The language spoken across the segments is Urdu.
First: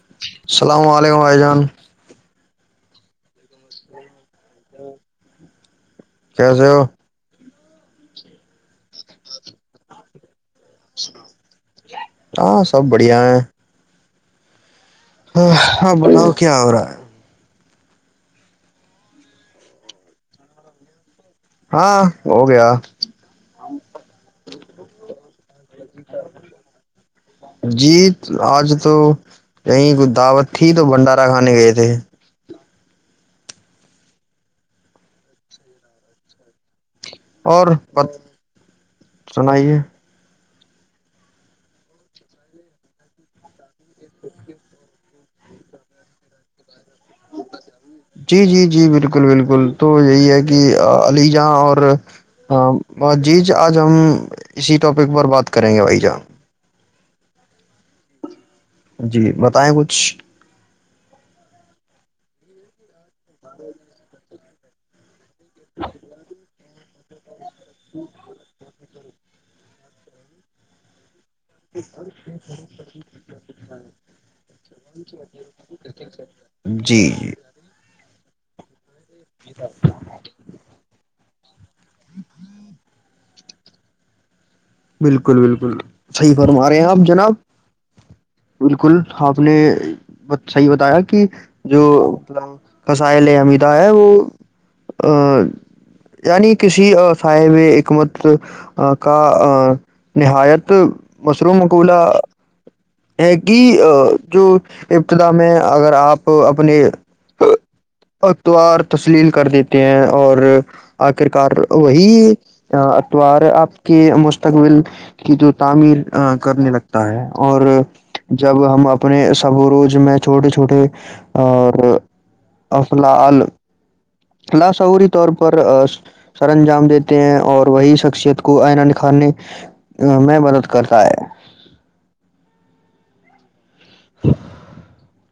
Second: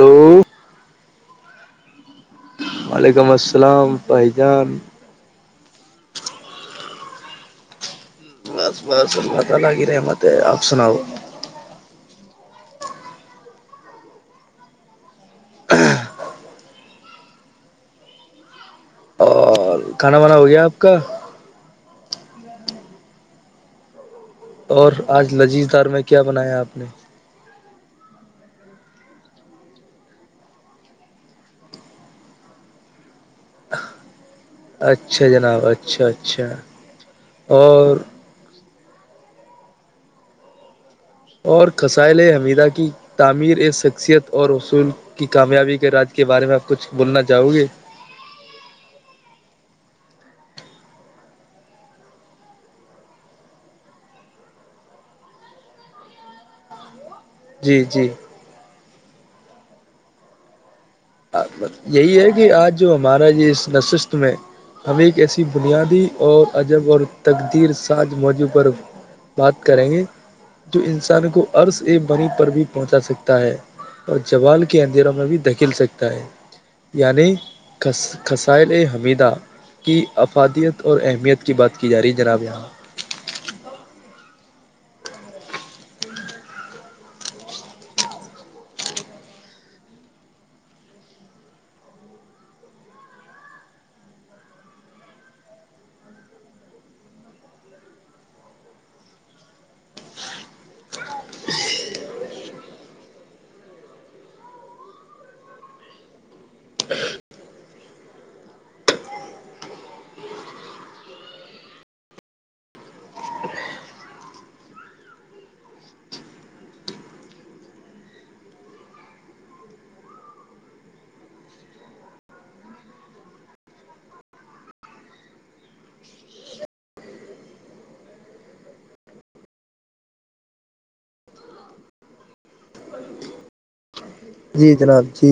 ہلو السلام علیکم وائی جاں ہ وعلیکم السلام بائیجان کیس ہو بس بس اللہ تعالی کی رحمت ہے سناؤ ہاں سب بڑھیا ہے بناؤ کیا ہو رہا ہے اور کھانا وانا ہو گیا اپ کا ہاں ہو گیا اور آج نجیز دھار میں کیا بنایا اپ نے جی اج تو کہیں کوئی دعوت تھی تو بندہ رہا نہیں گئے تھے اچھا جناب اچھا اچھا اور سنائیے اور خصائل حمیدہ کی تعمیر شخصیت اور اصول کی کامیابی کے راج کے بارے میں اپ کچھ بولنا چاہو گے جی جی جی بالکل بالکل تو یہی ہے کہ علی یہاں اور جی اج ہم اسی ٹاپک پر بات کریں گے بھائی جان جی جی جی بتائیں کچھ یہی ہے کہ اج جو ہمارا اس نشست میں ہمیں کیسی بنیادی اور جب اور تیر سات موجوں پر بات کریں گے تو پر بھی پہنچا سکتا ہے اور جوال کے اندھیرا میں بھی دھکیل سے جی جی یعنی کس [unintelligible] کی افادیت اور اہمیت کی بات کی جا رہی ہے جناب یہاں بالکل بالکل صحیح فرما رہے ہیں اپ جناب بالکل اپ نے صحیح بتایا کہ جو قصائل امیدہ ہے وہ ا یعنی کسی سائے میں حکمت کا ا نہایت مصرومقولہ ابتدا میں اگر اپ اپنی اتوار تسلیل کر دیتے ہیں اور اکر کار کرنے لگتا ہے اور جب ہم اپنے صبروج میں چھوٹے چھوٹے اور افلاوری طور پر سرانجام دیتے ہیں اور وہی شخصیت کو ائینہ دکھانے میں مدد کرتا ہے جی جناب جی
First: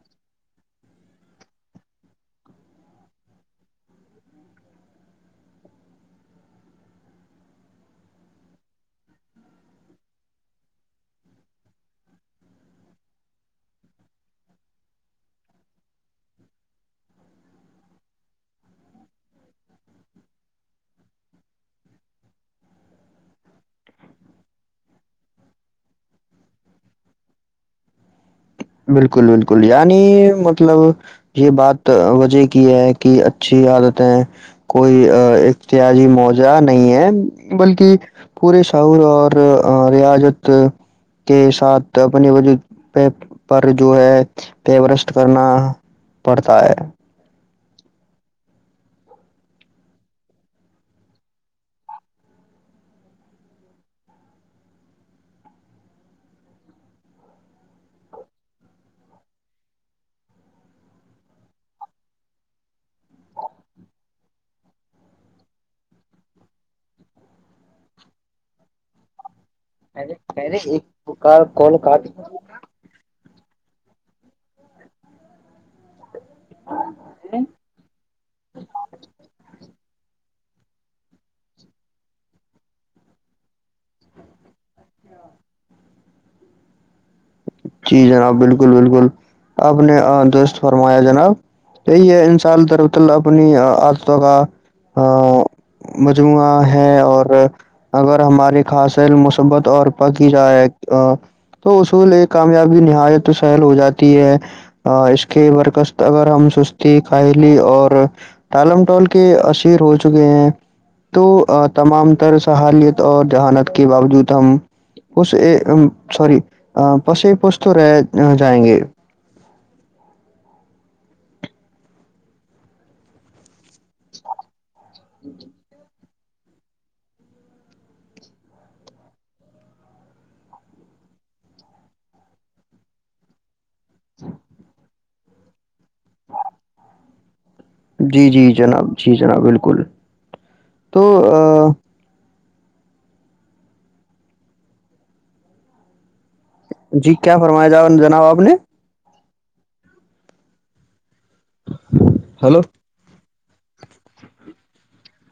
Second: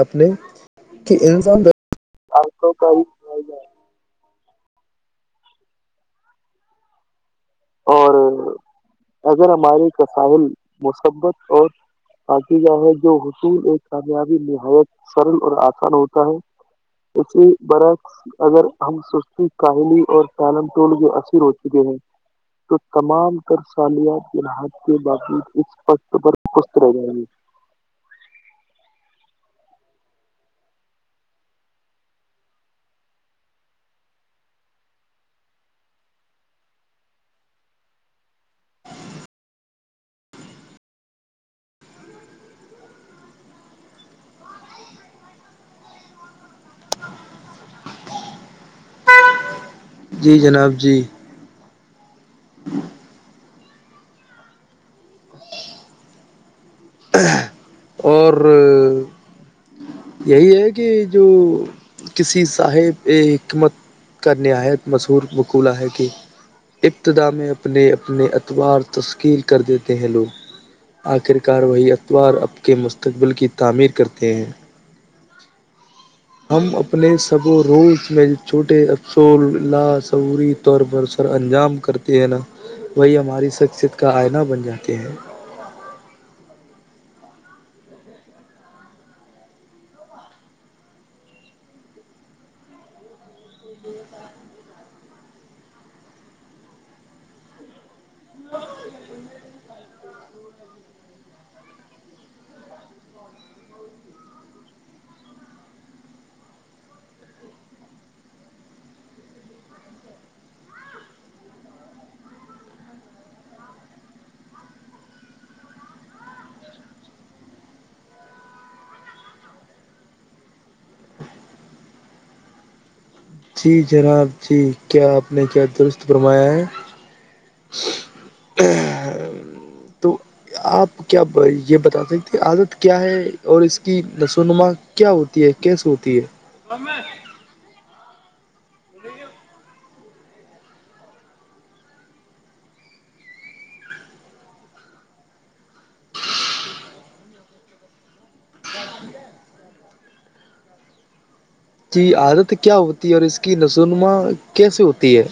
اپ نے اور اگر ہماری قصائل مصیبت اور پاکیزہ ہے جو حصول ایک کامیابی نہایت سرن پر اسان ہوتا ہے اسے برعکس اگر ہم سستی کاہلی اور پیلنٹول کے اثر ہو چکے ہیں تو تمام تر سالیات کی نہایت کے باقی اس وقت پر پست رہ جائے گی بالکل بالکل یعنی مطلب یہ بات وجہ کی ہے کہ اچھی عادتیں کوئی احتیازی موجرہ نہیں ہے بلکہ پورے شعور اور ریاجت کے ساتھ بنی ولی پہ پر جو ہے پیورسٹ کرنا پڑتا ہے جی جناب جی [inaudible] اور یہی ہے کہ جو کسی صاحب حکمت کرنے ائے مسور وکولہ ہے کہ ابتدا میں اپنے اپنے اعتبار تسکیل کر دیتے ہیں پہلے پہلے لوگ ایک اخر کا کار کال وہی کاٹ اتوار اب کے مستق کی تعمیر کرتے ہیں ہم اپنے سبوں روز میں چھوٹے افسول لا سوری طور پر سرانجام کرتی ہے نا بھئی ہماری شخصیت کا ائینہ بن جاتی ہے جی جناب بالکل بالکل اپ نے درست فرمایا جناب انسان کی طرف اللہ اپنی مجموعہ ہے اور اگر ہماری خاصہ علم مثبت اور پاکیزہ ہے تو اصول کامیابی نہایت تو سائل ہو جاتی ہے ا اس کے مرکز اگر ہم سستی کائلی اور ٹالم ڈول کے اسیر ہو چکے ہیں تو تمام تر سہالیت اور جہالت کی باوجود ہم اس سوری بس تو رہ جائیں گے جی جناب جی کیا اپ نے کیا فرمایا ہے تو اپ کیا یہ بتا سکتے تھے عادت کیا ہے اور ایک لسونما کیا ہوتی ہے کیس ہوتی ہے جی جی جناب جی جناب بالکل تو جی کیا فرمایا جناب اپ نے جی عادت ہلو کیا ہوتی ہے اور اس کی نزونما کیسے ہوتی ہے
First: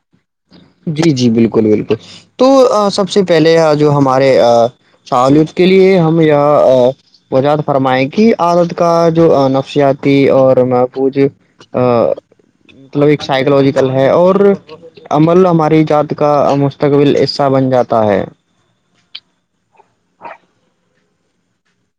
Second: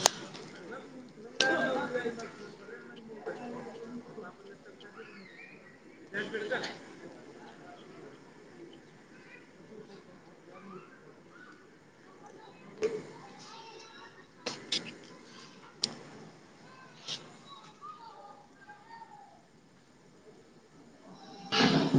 جی جی بالکل بالکل تو سب سے پہلے جو ہمارے سالنز کے لیے ہم یا وجاعت فرمائیں کہ عورت کا جو نفسیاتی اور محفوجی ا مطلب ایک سائیکلوجیکل ہے اور عمل ہماری جد کا مستقبل حصہ بن جاتا ہے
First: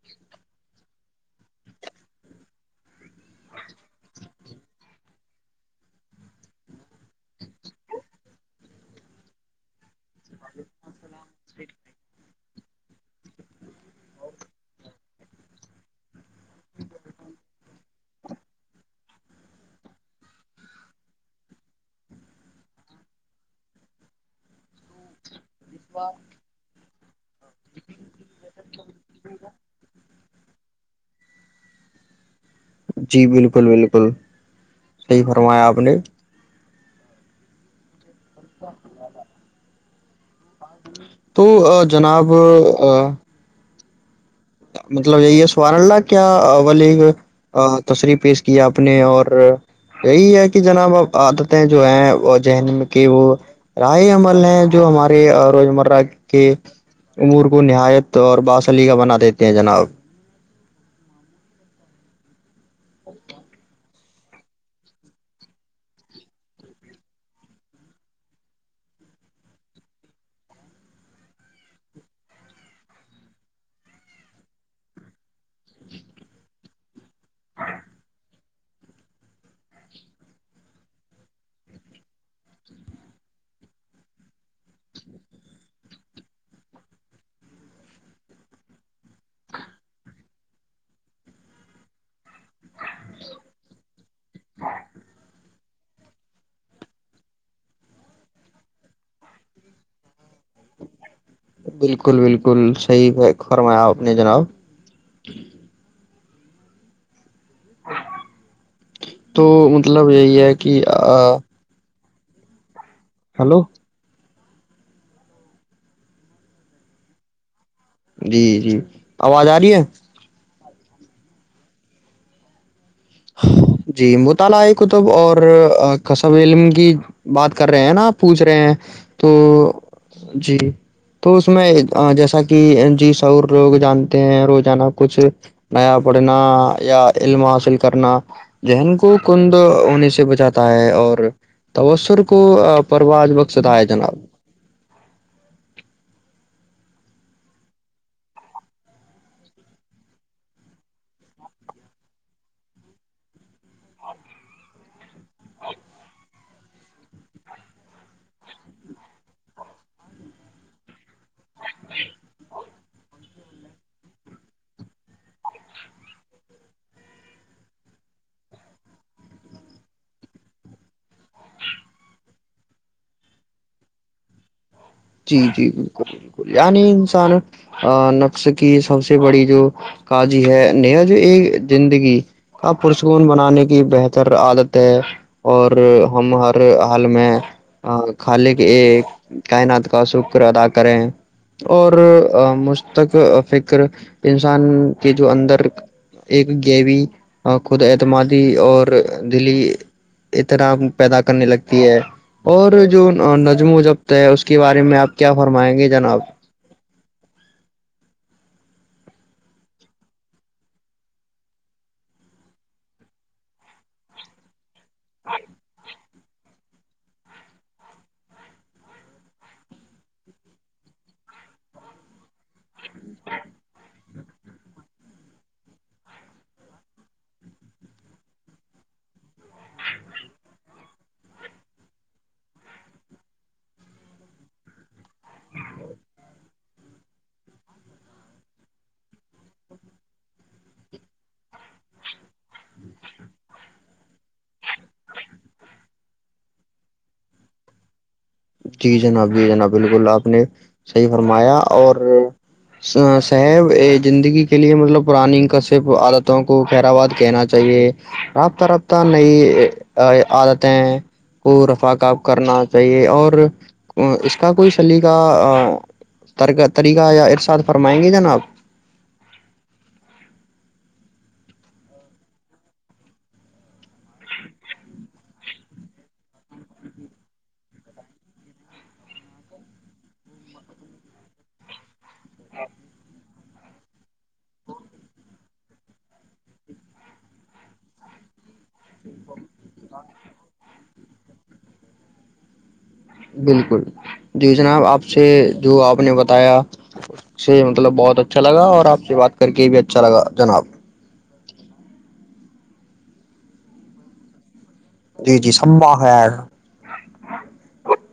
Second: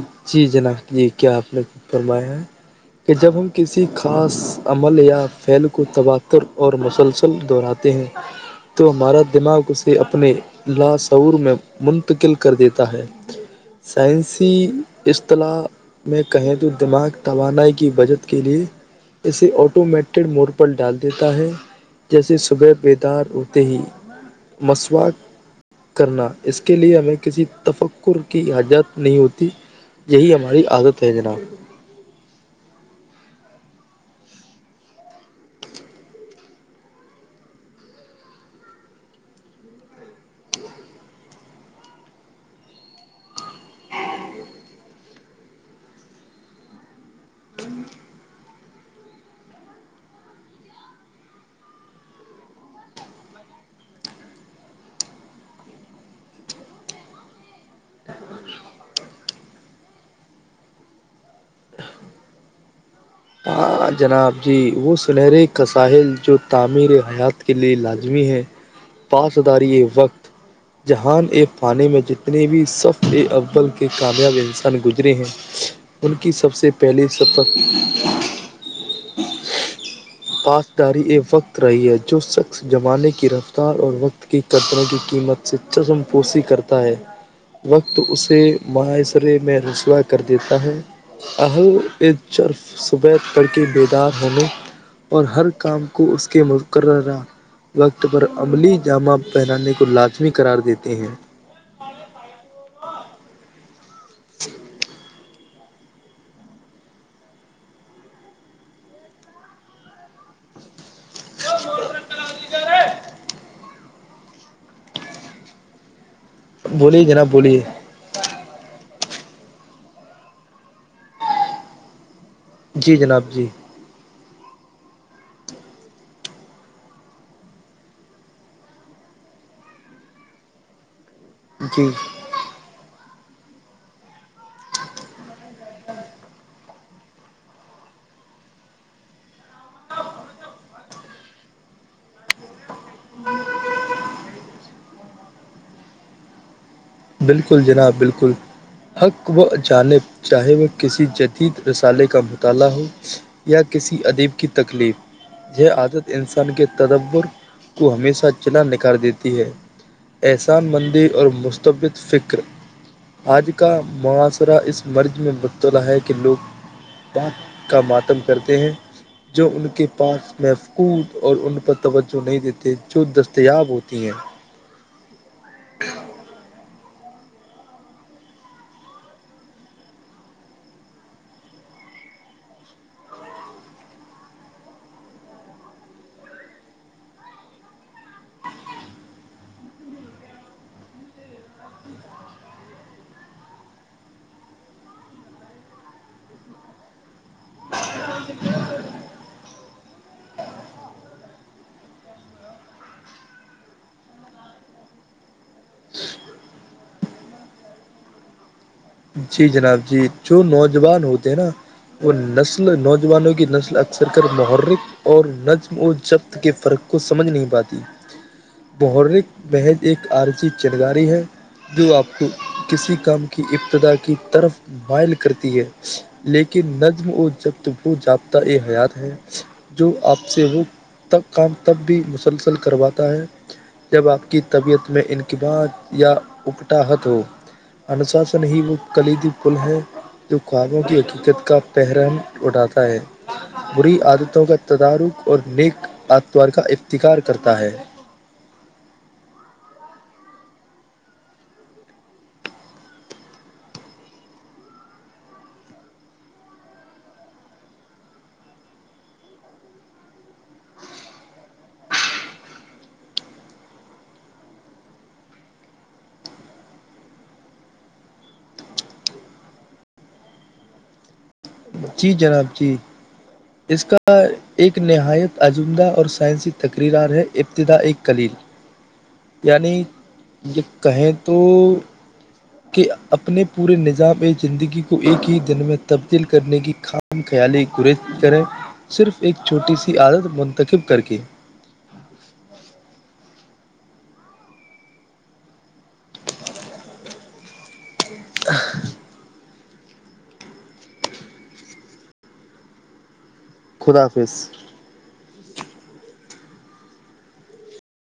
[unintelligible] [unintelligible] [unintelligible] لیے ہمیں کسی تفکر کی حجات نہیں ہوتی یہی ہماری عادت ہے جناب جی بالکل بالکل صحیح فرمایا آپ نے [inaudible] تو جناب مطلب یہی ہے سوار اللہ کیا الی تصریح پیش کیا آپ نے اور یہی ہے کہ جناب اب عادتیں جو ہیں ذہن کے وہ رائے عمل ہیں جو ہمارے روزمرہ کے امور کو نہایت اور باسلی کا بنا دیتے کہنے جناب اچکا ہاں جناب جی وہ سنہرے کاسحل جو تعمیرحیات کے لیے لازمی ہے پاو سدرییجنہن ایک پانی میں جیتنے بصفے اول کی کامیابی گزرے ہیں ان کی سب سےپہلے سفال پسداری یہ وقت رہی ہے جو شخص زمانے کی رفتار اور وقت کی قدروں کی قیمت سے چسم پوسی کرتا ہے وقت اسے معاشرے میں رسوا کر دیتا ہےلرف صب کرڑ کے بیدار ہونے اور ہر کام کو اس کے مقررہ وقت پر عملی جامہ پہنانے کو لازمی قرار دیتے ہیں بالکل بالکل صحیح فرمایا آپ نے جناب تو مطلب یہی ہے کہ کیا ہے جا ہیلو بولیے جناب بولیے جی جی آواز آ رہی ہے جی جناب جی جی مطالعہ ایک ک تب اور کصب علم کی بات کر رہے ہیں نا پوچھ رہے ہیں تو جی تو اس میں جی جیسا کہ جی شور لوگ جانتے ہیں روزانہ کچھ نیا پڑھنا یا علم حاصل کرنا ذہن کو کند ہونے سے بچاتا ہے اور تسر کو پرواج بخشت ہے جناب بالکل جناب بالکل حق و جانب چاہے وہ کسی جدید رسالے کا مطالعہ ہو یا کسی ادیب کی تکلیف یہ عادت انسان کے تدور کو ہمیشہ چلا نکار دیتی ہے احسان مندی اور م طبت فکر [unintelligible] آج کا معاصرہ اس مرض میں مبتلا ہے کہ لوگ پپ کا ماتم کرتے ہیں جو ان کے پاس محفقود اور ان پر توجہ نہیں دیتے جو دستیاب ہوتی ہیں جی جی بالکل بالکل یعنی انسان نقش کی سب سے بڑی جو کاجی ہے ن جو ایک زندگی کا پرسکون بنانے کی بہتر عادت ہے اور ہم ہر حال میں خالے کے کائنات کا شکر ادا کریں اور مستق فکر انسان کے جو اندر ایک گیوی خود اعتمادی اور دلی احترام پیدا کرنے لگتی ہے اور جو نظم و جبط ہے اس کے بارے میں آپ کیا فرمائیں گے جناب جی جناب جی جو نوجوان ہوتے ہیں نا وہ نسل نوجوانوں کی نسل اکثر کر محرک اور نظم و جبط کے فرق کو سمجھ نہیں پاتی محرک محض ایک عارضی چنگاری ہے جو آپ کو کسی کام کی ابتدا کی طرف مائل کرتی ہے لیکن نظم و جب وہ جابطہ ا حیات ہے جو آپ سے وہب کام تب بھی مسلسل کرواتا ہے جب آپ کی طبیعت میں انقبات یا اکٹا حت ہو انوشاسن ہی وہ کلیدی پل ہے جو خوابوں کی حقیقت کا پحرم اھاتا ہے بری عادتوں کا تدارک اور نیک آتوار کا افتکار کرتا ہے جی جناب جی جناب بالکل آپ نے صحیح فرمایا اور صاحب زندگی کے لیے مطلب پرانی کشب عادتوں کو پہر آ واد کہنا چاہیے رابطہ رابطہ نئی عادتیں کو رف کاب کرنا چاہیے اور اس کا کوئی سلی کا ٹرکا طریقہ یا ارشاد فرمائیں گے جناب جی جناب جی اس کا ایک نہایت عجمدہ اور سائنسی تقریرار ہے ابتدا ایک کلیل یعنی ج کہیں تو کہ اپنے پورے نظام ایک زندگی کو ایک ہی دن میں تبدیل کرنے کی خام خیالی گریز کریں صرف ایک چھوٹی سی عادت منتخب کر کے بالکل جی جناب آپ سے جو آپ نے بتایا اس سے مطلب بہت اچھا لگا اور آ سے بات کر کے بھی اچھا لگا جناب خدا حافظ جی جی شببا خیر